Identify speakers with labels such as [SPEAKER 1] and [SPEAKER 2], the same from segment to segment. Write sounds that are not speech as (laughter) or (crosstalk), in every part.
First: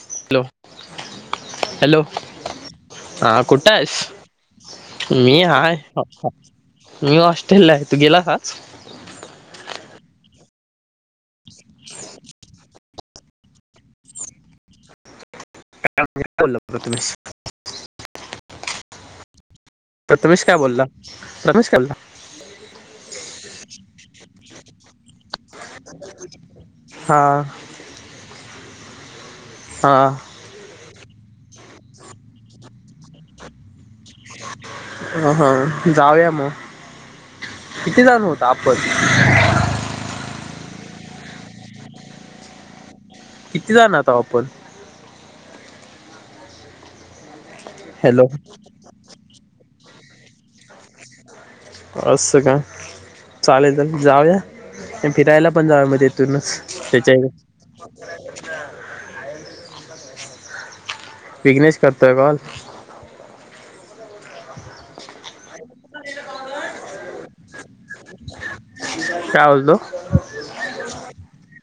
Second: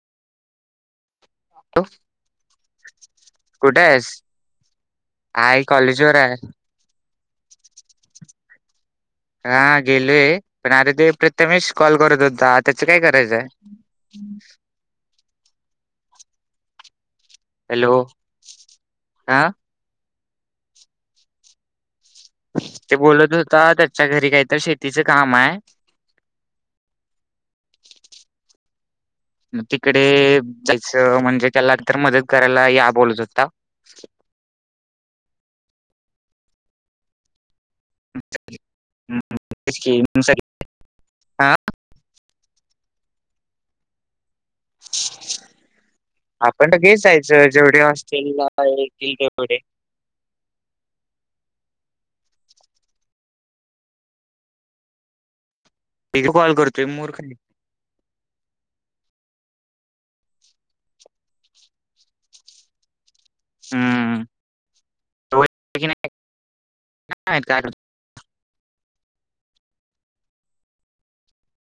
[SPEAKER 1] Hello, hello हा कुठ आहेस. मी
[SPEAKER 2] हाय
[SPEAKER 1] आहे
[SPEAKER 2] कॉलेजवर आहे.
[SPEAKER 1] मी हॉस्टेलला आहे तू गेलास आज?
[SPEAKER 2] हा गेलोय पण अरे ते प्रथमेश कॉल करत होता, त्याच काय करायचंय. (inaudible)
[SPEAKER 1] बोल ब तुम्ही (unintelligible)
[SPEAKER 2] हॅलो हा.
[SPEAKER 1] प्रथमेश काय बोलला रमेश का आलता.
[SPEAKER 2] ते बोलत होता. त्याच्या घरी काहीतर शेतीच काम आहे.
[SPEAKER 1] हां.
[SPEAKER 2] मग तिकडे जायच म्हणजे त्याला मदत करायला या बोलत होता.
[SPEAKER 1] अ हा जाऊया मग. किती जण आहोत आपण
[SPEAKER 2] हम्म, तेच की. मग सग- हा.
[SPEAKER 1] किती जण आहोत आपण.
[SPEAKER 2] आपण तर घे जायचं जेवढे
[SPEAKER 1] हॅलो
[SPEAKER 2] हॉस्टेल ला येतील ते मर (unintelligible)
[SPEAKER 1] असं का चालेल. तर जाऊया फिरायला. आपण जावूया
[SPEAKER 2] एक कॉल
[SPEAKER 1] येथूनच
[SPEAKER 2] करतोय
[SPEAKER 1] त्याच्या
[SPEAKER 2] मूर्ख आहे.
[SPEAKER 1] विघ्नेश करतोय कॉल.
[SPEAKER 2] हम्म तो येतोय की नाही काय माहित?
[SPEAKER 1] काय बोलतो.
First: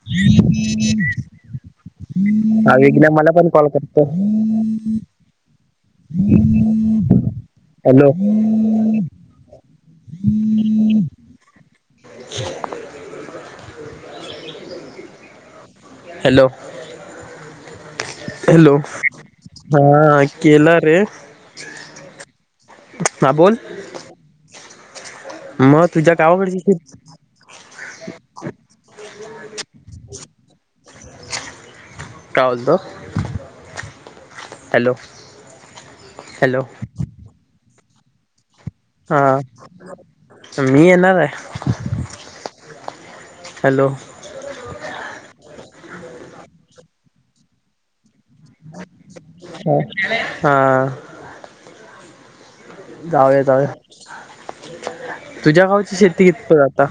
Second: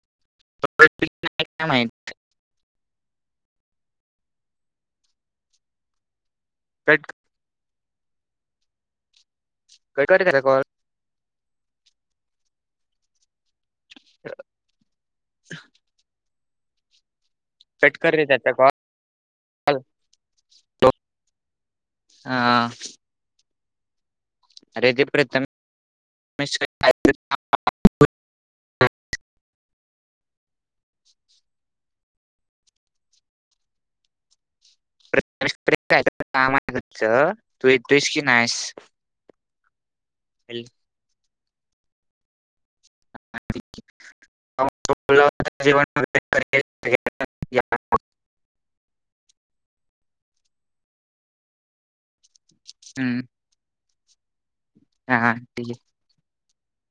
[SPEAKER 1] हम् हम् (unintelligible)
[SPEAKER 2] येतो काय नाही काय माहित.
[SPEAKER 1] हा वीघण्या मला पण कॉल करतो.
[SPEAKER 2] भेट.
[SPEAKER 1] हॅलो.
[SPEAKER 2] काय कारी कॉल.
[SPEAKER 1] (unintelligible) हॅलो.
[SPEAKER 2] कट कररे त्याचा कॉल.
[SPEAKER 1] हॅलो हा केला रे
[SPEAKER 2] हा
[SPEAKER 1] हा बोल. (inaudible)
[SPEAKER 2] अरे ते प्रथम
[SPEAKER 1] मग तुझ्या गावाकडची शेती
[SPEAKER 2] (unintelligible)
[SPEAKER 1] का बोलतो हॅलो.
[SPEAKER 2] काम
[SPEAKER 1] हॅलो
[SPEAKER 2] आहे तू येतुस की नाहीस (unintelligible)
[SPEAKER 1] हा मी येणार आहे. हॅलो
[SPEAKER 2] (unintelligible) जीवन (unintelligible)
[SPEAKER 1] ह हा.
[SPEAKER 2] हम्म.
[SPEAKER 1] जाऊ जाऊ
[SPEAKER 2] हा
[SPEAKER 1] तुझ्या
[SPEAKER 2] ठीक
[SPEAKER 1] गावची शेती कितप आता.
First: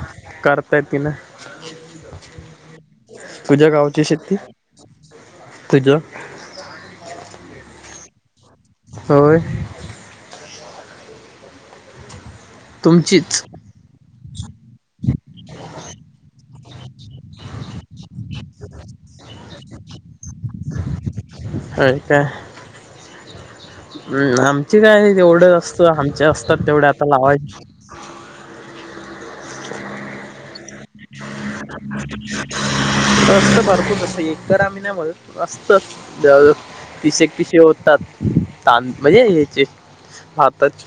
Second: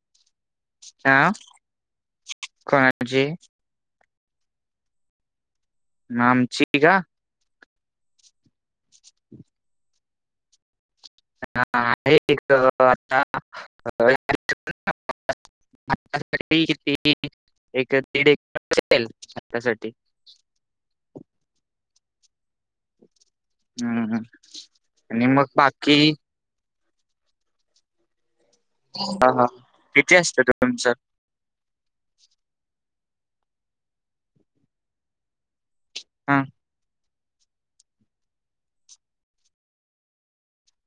[SPEAKER 1] करता येतीना.
[SPEAKER 2] काय.
[SPEAKER 1] तुझ्या गावची शेती. तुझ्या
[SPEAKER 2] आमची का
[SPEAKER 1] होय.
[SPEAKER 2] हा आहे आता.
[SPEAKER 1] तुमचीच
[SPEAKER 2] अ,
[SPEAKER 1] (unintelligible)
[SPEAKER 2] (unintelligible) एक दीड एक असेल (unintelligible) साठी.
[SPEAKER 1] अ काय? हम्म आमचे काय
[SPEAKER 2] आणि मग
[SPEAKER 1] जवढं असतं
[SPEAKER 2] बाकी
[SPEAKER 1] आमचे असतात तेवढे आता लावायचे.
[SPEAKER 2] हा हा किती असत त तुमचं.
[SPEAKER 1] त सारख असं एक गरामनमध्ये असत
[SPEAKER 2] हा
[SPEAKER 1] तीस (unintelligible) पिसे होतात त म्हणजे याचे भातच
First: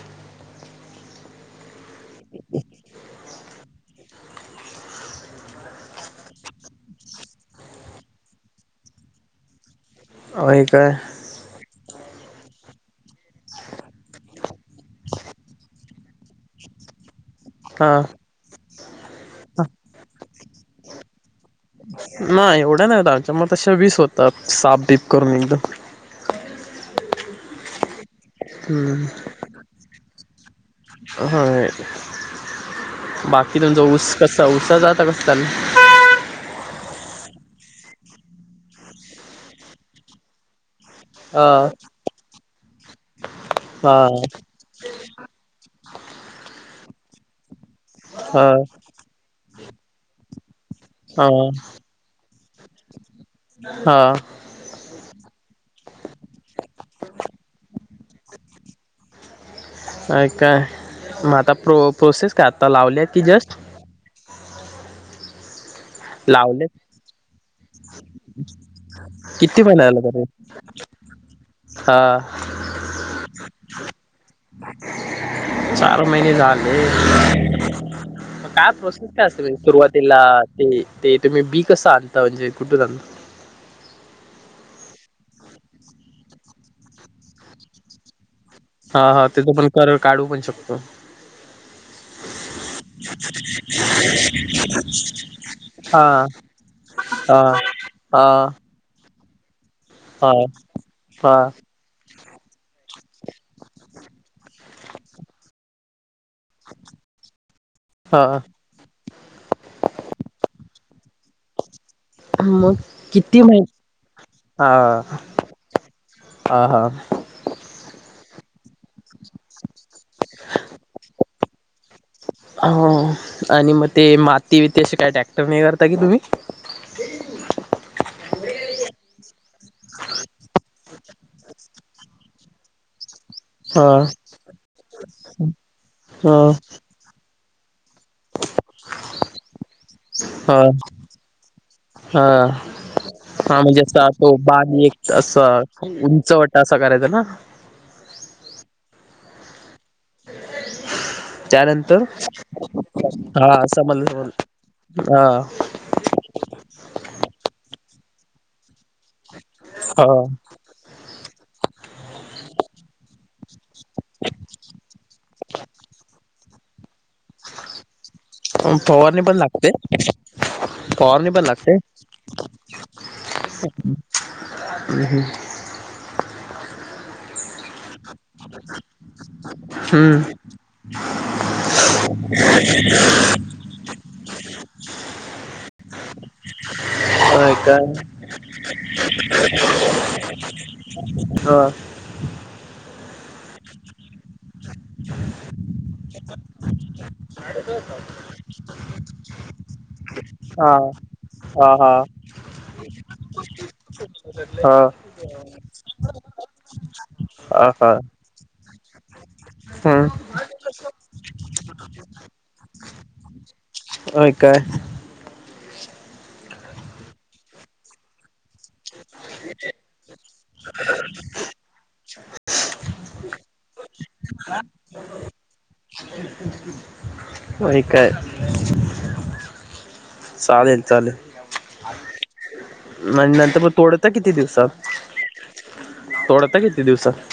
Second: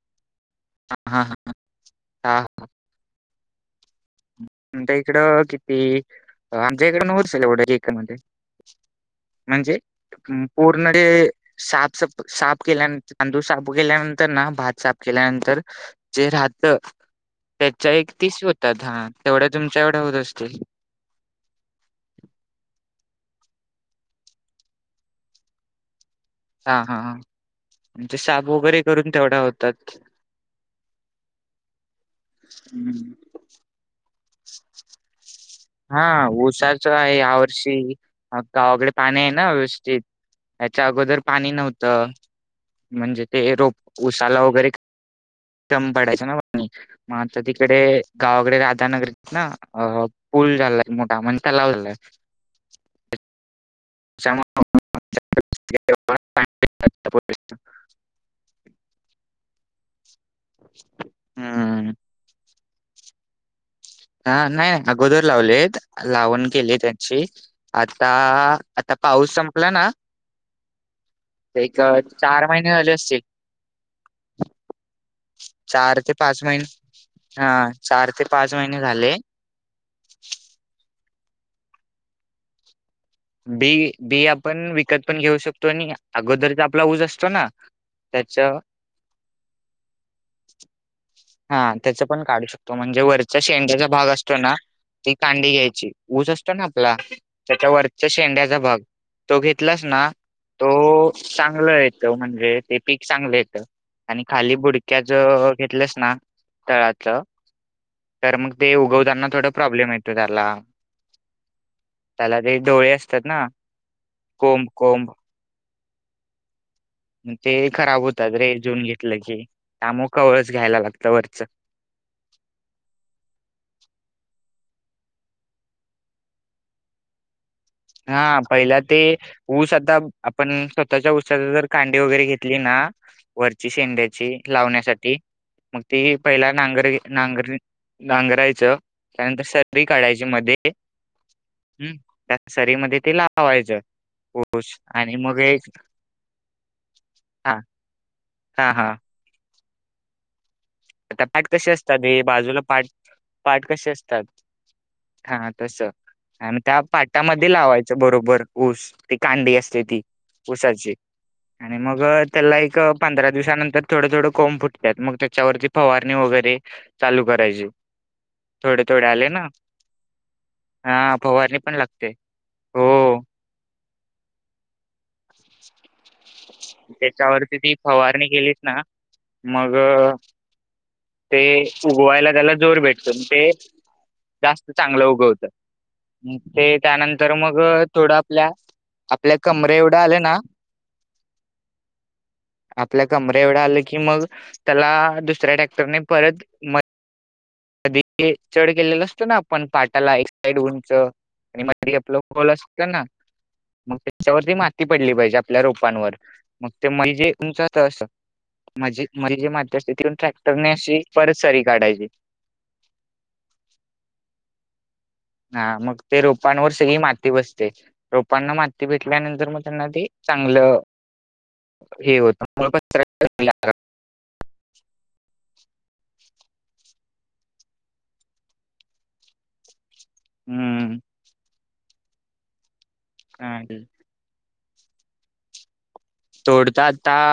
[SPEAKER 2] हा हा ह ह ह. आच्या इकडं किती आमच्या इकड नतल एवढ होत एकर मध्ये. म्हणजे
[SPEAKER 1] होय काय
[SPEAKER 2] पूर्ण ज साफ साफ केल्यानंतर तांदूळ साफ केल्यानंतर ना भात साफ केल्यानंतर जे राहत. त्याच्या
[SPEAKER 1] हा
[SPEAKER 2] एक तीस होतात हा तेवढ्या तुमच्या एवढ्या होत असतील.
[SPEAKER 1] नाही एवढ्या नाही दच्या म तशा वीस होतात सापदीप करून एकदम
[SPEAKER 2] हा हा हा. ते साप वगैरे
[SPEAKER 1] हम्म.
[SPEAKER 2] करून तेवढा होतात.
[SPEAKER 1] होय
[SPEAKER 2] हम्म.
[SPEAKER 1] बाकी तुमचा ऊस कस ऊसाच आता कस चालु आहे.
[SPEAKER 2] हा उसाच आहे या वर्षी गावाकडे पाणी आहे ना व्यवस्थित. याच्या अगोदर पाणी
[SPEAKER 1] अ
[SPEAKER 2] नव्हतं म्हणजे ते
[SPEAKER 1] हा
[SPEAKER 2] रोप उसाला वगैरे दम पडायचा ना. मग आता तिकडे
[SPEAKER 1] हा
[SPEAKER 2] गावाकडे राधानगरीत ना अ पूल झालाय. मोठा
[SPEAKER 1] हा
[SPEAKER 2] म्हणत्या तलाव झाले आहे.
[SPEAKER 1] हा.
[SPEAKER 2] (unintelligible)
[SPEAKER 1] अ काय मग आता प्रो
[SPEAKER 2] हम्म.
[SPEAKER 1] प्रोसेस का आता लावले आहेत कि जस्ट
[SPEAKER 2] हा नाही नाही अगोदर लावलेत. लावून
[SPEAKER 1] लावले
[SPEAKER 2] केली त्यांची आता आता पाऊस
[SPEAKER 1] किती
[SPEAKER 2] संपला ना.
[SPEAKER 1] महिन्याला तरी
[SPEAKER 2] एक
[SPEAKER 1] हा
[SPEAKER 2] चार महिने झाले असतील
[SPEAKER 1] (unintelligible) चार महिने झाले
[SPEAKER 2] हा चार ते पाच
[SPEAKER 1] काय
[SPEAKER 2] महिने
[SPEAKER 1] प्रोसेस
[SPEAKER 2] झाले
[SPEAKER 1] काय असते म्हणजे सुरुवातीला ते ते तुम्ही बी कसं आणता म्हणजे कुठून आणता
[SPEAKER 2] बी बी आपण विकत पण घेऊ शकतो आणि अगोदरचा आपला ऊस असतो ना (unintelligible)
[SPEAKER 1] हा हा तेचा पण काढू पण शकतो
[SPEAKER 2] हा त्याच पण काढू शकतो म्हणजे वरचा शेंडाचा भाग असतो ना ती कांडी घ्यायची
[SPEAKER 1] हा
[SPEAKER 2] ऊस असतो ना आपला
[SPEAKER 1] हा
[SPEAKER 2] त्याच्यावररचा
[SPEAKER 1] हा
[SPEAKER 2] शेंड्याचा भाग तो घेतलास ना
[SPEAKER 1] हा
[SPEAKER 2] तो
[SPEAKER 1] हा
[SPEAKER 2] चांगला येत म्हणजे ते पीक चांगलेेत आणि खाली बुडक्या ज घेतलंस ना तळाच
[SPEAKER 1] हा
[SPEAKER 2] तर मग ते उगवताना थोड प्रॉब्लेम येतो त्याला त्याला ते
[SPEAKER 1] मग
[SPEAKER 2] डोळे असतात
[SPEAKER 1] किती
[SPEAKER 2] ना
[SPEAKER 1] महि
[SPEAKER 2] कोंब
[SPEAKER 1] हा
[SPEAKER 2] कोंब
[SPEAKER 1] हा हा
[SPEAKER 2] ते खराब होतात रे जऊन घेतलं की त्याम कवळच घ्यायला लागतं वरच
[SPEAKER 1] हो आणि मग ते माती बतीे काय ट्रॅक्टर नाही करता की तुम्ही (unintelligible)
[SPEAKER 2] हा पहिला ते ऊस आता आपण स्वतःच्या ऊस जर कांडी वगैरे घेतली ना वरची
[SPEAKER 1] हा
[SPEAKER 2] शेंड्याची लावण्यासाठी मग ती पहिला
[SPEAKER 1] हा
[SPEAKER 2] नांगर नांगर नांगरायचं त्यानंतर शरीरी काढायची
[SPEAKER 1] हा
[SPEAKER 2] मध्ये हम्
[SPEAKER 1] हा हा म्हणजे अस तो बाणी एक
[SPEAKER 2] आणि
[SPEAKER 1] अस
[SPEAKER 2] मग एक
[SPEAKER 1] उंचवटा असा करायचा ना ह
[SPEAKER 2] हा हा हा आता पाठ कसे असतात
[SPEAKER 1] त्यानंतर
[SPEAKER 2] हे बाजूला पाठ
[SPEAKER 1] हा
[SPEAKER 2] पाठ कसे
[SPEAKER 1] समजलं
[SPEAKER 2] असतात हा तस आणि त्या पाटामध्ये लावायचं बरोबर ऊस ती कांडी असते ती
[SPEAKER 1] हा
[SPEAKER 2] उसाची आणि मग त्याला एक पंधरा दिवसानंतर थोडं थोडडे कोंब फुटतात मग त्याच्यावरती फवारणी वगैरे चालू करायचे
[SPEAKER 1] फवारनी पण लागते फवारणी पण लागते
[SPEAKER 2] हो त्याच्यावरती ती फवारणी केेलीच ना मग
[SPEAKER 1] हम्म
[SPEAKER 2] ते उगवायला त्याला जोर भेटतो ते जास्त चांगलं उगवत ते त्यानंतर
[SPEAKER 1] होय
[SPEAKER 2] मग
[SPEAKER 1] काय
[SPEAKER 2] थोडं आपल्या आपल्या कमरे एवढ्या आले ना
[SPEAKER 1] हा
[SPEAKER 2] आपल्या कमर एवढं आलं की मग त्याला दुसऱ्या टॅक्टरने परत म कधी चढ केलेला असतो ना आपण पाटाला एक साईड
[SPEAKER 1] हा
[SPEAKER 2] उंच आणि म
[SPEAKER 1] हा
[SPEAKER 2] आपलंल अस ना मग त्याच्यावरती
[SPEAKER 1] हा
[SPEAKER 2] माती
[SPEAKER 1] हा
[SPEAKER 2] पडली पाहिजे आपल्या रोपांवर मग ते म्हैजे
[SPEAKER 1] हा
[SPEAKER 2] तमचं
[SPEAKER 1] हा
[SPEAKER 2] असं माझे माझी जी माती असते
[SPEAKER 1] हम्
[SPEAKER 2] तथून ट्रॅक्टरने अशी परत सरी काढायची
[SPEAKER 1] हो काय
[SPEAKER 2] हा मग ते रोपांवर सगळी माती बसते रोप पप्पांना माती भेटल्यानंतर मग त्यांना ते चांगलं हे होत
[SPEAKER 1] ह (unintelligible) अ काय चालेलल
[SPEAKER 2] हम्म
[SPEAKER 1] चालेल आणि नंतर मग तोडत किती दिवसात तोडता किती
[SPEAKER 2] तोडतातता
[SPEAKER 1] दिवसात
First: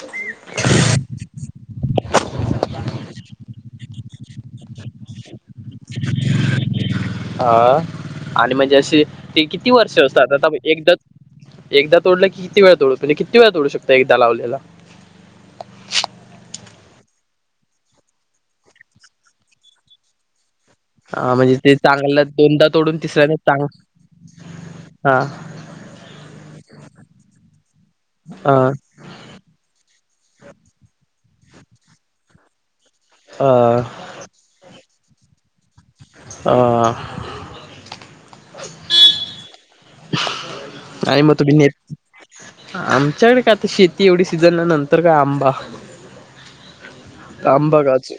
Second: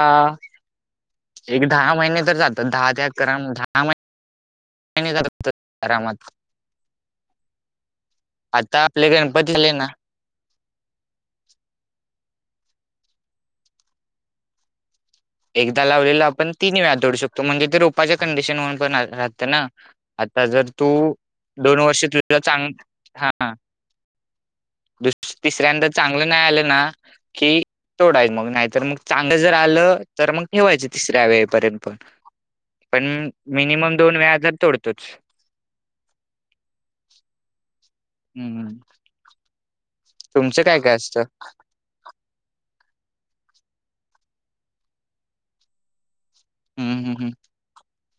[SPEAKER 2] एक दहा महिने तर जातात दहा त्या अकरा दहा महिने मत
[SPEAKER 1] अ आणि म्हणजे असे ते
[SPEAKER 2] गणपती
[SPEAKER 1] किती
[SPEAKER 2] झाले ना
[SPEAKER 1] वर्ष असतात? आता एकदा एकदा तोडलं की किती वेळ तोडू? तो कणी किती वेळा तोडू शकतोय एकदा लावलेला?
[SPEAKER 2] एकदा लावलेलं आपण तीन वेळा तोडू शकतो म्हणजे ते रोपाच्या कंडिशनवर पण राहतं ना? आता जर तू
[SPEAKER 1] हा म्हणजे ते
[SPEAKER 2] दोन वर्ष
[SPEAKER 1] चांगला
[SPEAKER 2] तुझ
[SPEAKER 1] दोनदा
[SPEAKER 2] चांग
[SPEAKER 1] तोडून
[SPEAKER 2] हा
[SPEAKER 1] तिसऱ्याने चांग हा
[SPEAKER 2] दुस तिसऱ्यांदा चांगलं नाही आलं ना, कि तोडायच मग
[SPEAKER 1] अ
[SPEAKER 2] नाहीतर मग चांगलं जर आलं तर मग ठेवायच तिसऱ्या वेळेपर्यंत पण, पण
[SPEAKER 1] अ
[SPEAKER 2] मिनिमम दोन वेळा तर तोड तच.
[SPEAKER 1] हा.
[SPEAKER 2] हू हू.
[SPEAKER 1] आणि म तुम्ही नेत आमच्याकडे काय आता शेती एवढी सीझन न नंतर न काय आंबा?
[SPEAKER 2] हम्म हम्म हम्म.
[SPEAKER 1] आंबा, काजू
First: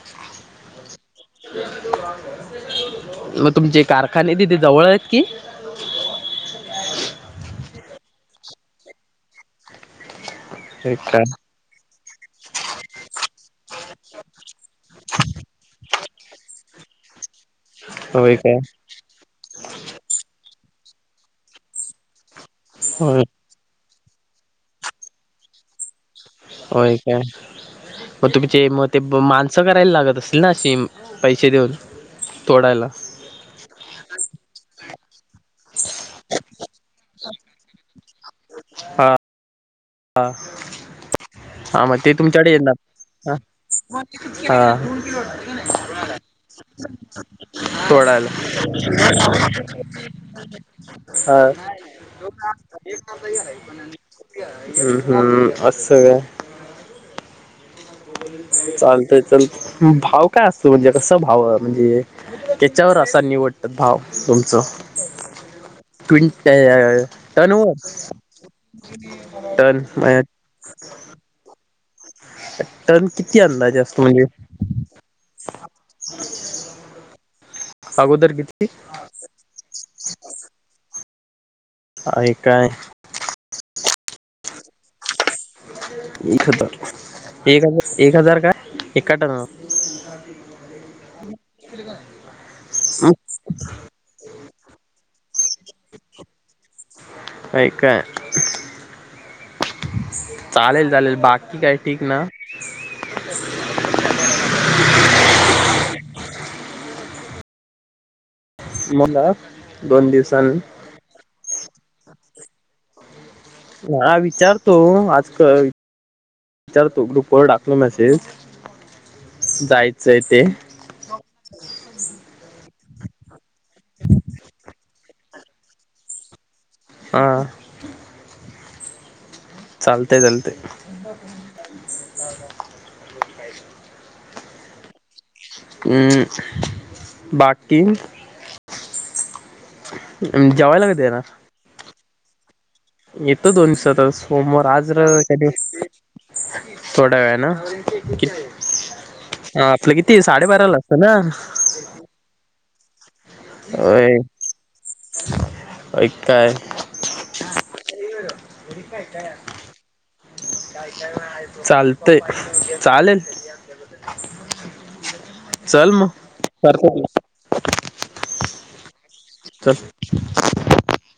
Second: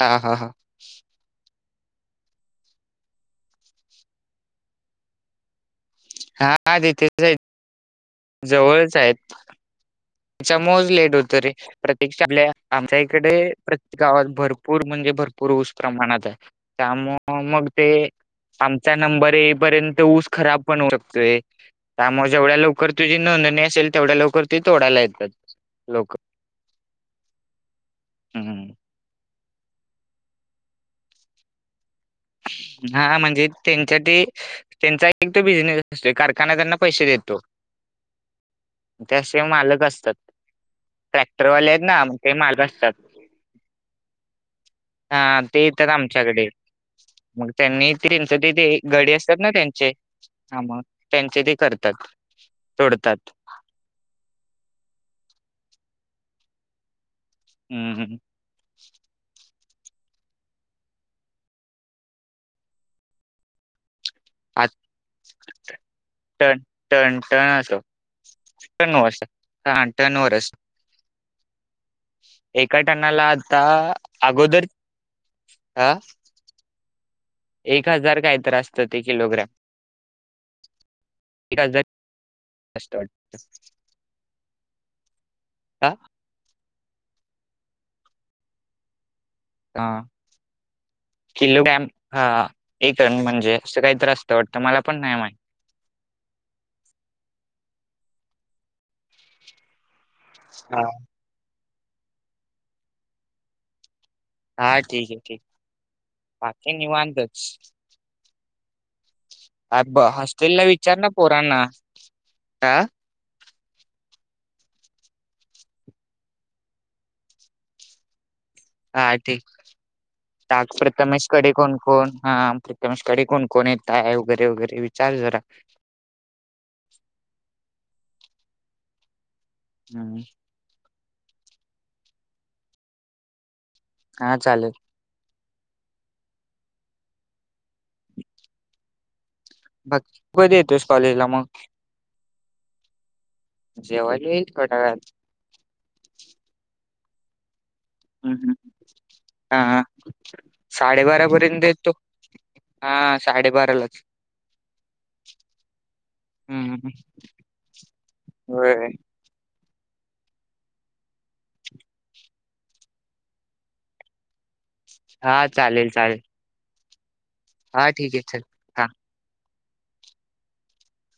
[SPEAKER 2] हा हा हा.
[SPEAKER 1] म तुमचे कारखाने तिथे जवळ आहेत कि
[SPEAKER 2] हा तिथेच आहेत जवळच हायेत. त्याच्यामुळेज
[SPEAKER 1] होय
[SPEAKER 2] लेट
[SPEAKER 1] काय
[SPEAKER 2] होतय रे, प्रतिक्षा आलिया आप आमच्या इकडे प्रत्येक गावात भरपूर म्हणजे भरपूर ऊस प्रमाणात त्यामुळे मग ते
[SPEAKER 1] होय काय
[SPEAKER 2] आमचा नंबर येईपर्यंत ऊस खराब पण उरकतोय, त्यामुळे मग जेवढ्या लवकर तुझी
[SPEAKER 1] होय
[SPEAKER 2] नोंदणी असेल, तेवढ्या लवकर ते तोडायला येतात. लोक.
[SPEAKER 1] होय काय. म तुमचे
[SPEAKER 2] हम्म.
[SPEAKER 1] म ते माल असं करायला लागत असेल ना सीम, पैसे देऊन. तोडायला
[SPEAKER 2] हा हा म्हणजे त्याचं ते, त्यांचा एक त बिझनेस असतोय कारखाना् त्यांना पैसे देतो. त्यास मालक अस
[SPEAKER 1] हा. हा मग ते तुमच्याकड येणार हा.
[SPEAKER 2] ते येतात
[SPEAKER 1] हा.
[SPEAKER 2] आमच्याकडे मग त्यांनी ते-
[SPEAKER 1] तोडायला.
[SPEAKER 2] त्यांचं ते ते गडी असतात ना त्यांचे हा मग त्यांचे
[SPEAKER 1] हा.
[SPEAKER 2] ते करतात तोडतात
[SPEAKER 1] हम्म हम्म असं काय.
[SPEAKER 2] हम्म
[SPEAKER 1] चालतय चल. भाव काय असतो म्हणजे कसं भाव म्हणजे, त्याच्यावर असा निवडतात भाव? तुमचं.
[SPEAKER 2] आ
[SPEAKER 1] ट्वीन त्या टन वर.
[SPEAKER 2] टन असं
[SPEAKER 1] टन
[SPEAKER 2] हा
[SPEAKER 1] मग
[SPEAKER 2] टनवर असत एका टनाला
[SPEAKER 1] किती
[SPEAKER 2] आता
[SPEAKER 1] अंदाजे असतो म्हणजे
[SPEAKER 2] अगोदर, हं? एक हजार
[SPEAKER 1] अगोदर
[SPEAKER 2] काय तर
[SPEAKER 1] किती
[SPEAKER 2] असत ते किलोग्रॅम. एक हजार,
[SPEAKER 1] आहे काय
[SPEAKER 2] असत वाटतं. हा
[SPEAKER 1] एक हजार. एक हजार एक हजार काय?
[SPEAKER 2] हा,
[SPEAKER 1] (inaudible)
[SPEAKER 2] किलोग्रॅम हा एक टन म्हणजे असं काय तर असतं वाटतं, मला पण नाही माहित.
[SPEAKER 1] व्हय काय.
[SPEAKER 2] हा
[SPEAKER 1] चालेल चालेल बाकी काय ठीक ना?
[SPEAKER 2] हा ठिकाय ठीक, बाकी निवांतच.
[SPEAKER 1] मग
[SPEAKER 2] अब,
[SPEAKER 1] दोन दिवसांनी
[SPEAKER 2] हॉस्टेला विचार ना पोरांना. आ
[SPEAKER 1] हा विचारतो. आज क (unintelligible) विचारतो. ग्रुपवर टाकलो मेसेज.
[SPEAKER 2] हा ठीक.
[SPEAKER 1] जायचंय ते
[SPEAKER 2] टाक प्रथमेशकडे कोण कोण? हा प्रथमेशकडे कोण कोण येत आहे. वगैरे वगैरे विचार जरा? (inaudible)
[SPEAKER 1] ह. (inaudible) चालते,
[SPEAKER 2] हम्म
[SPEAKER 1] चालते.
[SPEAKER 2] का चालेल?
[SPEAKER 1] अ बाकी?
[SPEAKER 2] तु कधी येतोस
[SPEAKER 1] जेवायला
[SPEAKER 2] कॉलेजला
[SPEAKER 1] येणार
[SPEAKER 2] मग?
[SPEAKER 1] येतो दोन दिवसातच
[SPEAKER 2] जेवायला येईल
[SPEAKER 1] सोमवार
[SPEAKER 2] थोड्या
[SPEAKER 1] आज जरा
[SPEAKER 2] वेळात
[SPEAKER 1] काय ते (inaudible) थोड्या वेळान
[SPEAKER 2] हम्म हम्म हा
[SPEAKER 1] आपलं किती साडेबाराला असतं ना?
[SPEAKER 2] साडेबारा पर्यंत येतो हा साडेबारालाच
[SPEAKER 1] ओय (inaudible) ऐकताय.
[SPEAKER 2] हम्म
[SPEAKER 1] दे हिकडं बघू
[SPEAKER 2] होय
[SPEAKER 1] काय काय हाय? चालतंय. चालेल. (inaudible)
[SPEAKER 2] हा चालेल, चालेल.
[SPEAKER 1] (unintelligible) पीस
[SPEAKER 2] हा ठीक आहे. चल हा.
[SPEAKER 1] चल. (inaudible)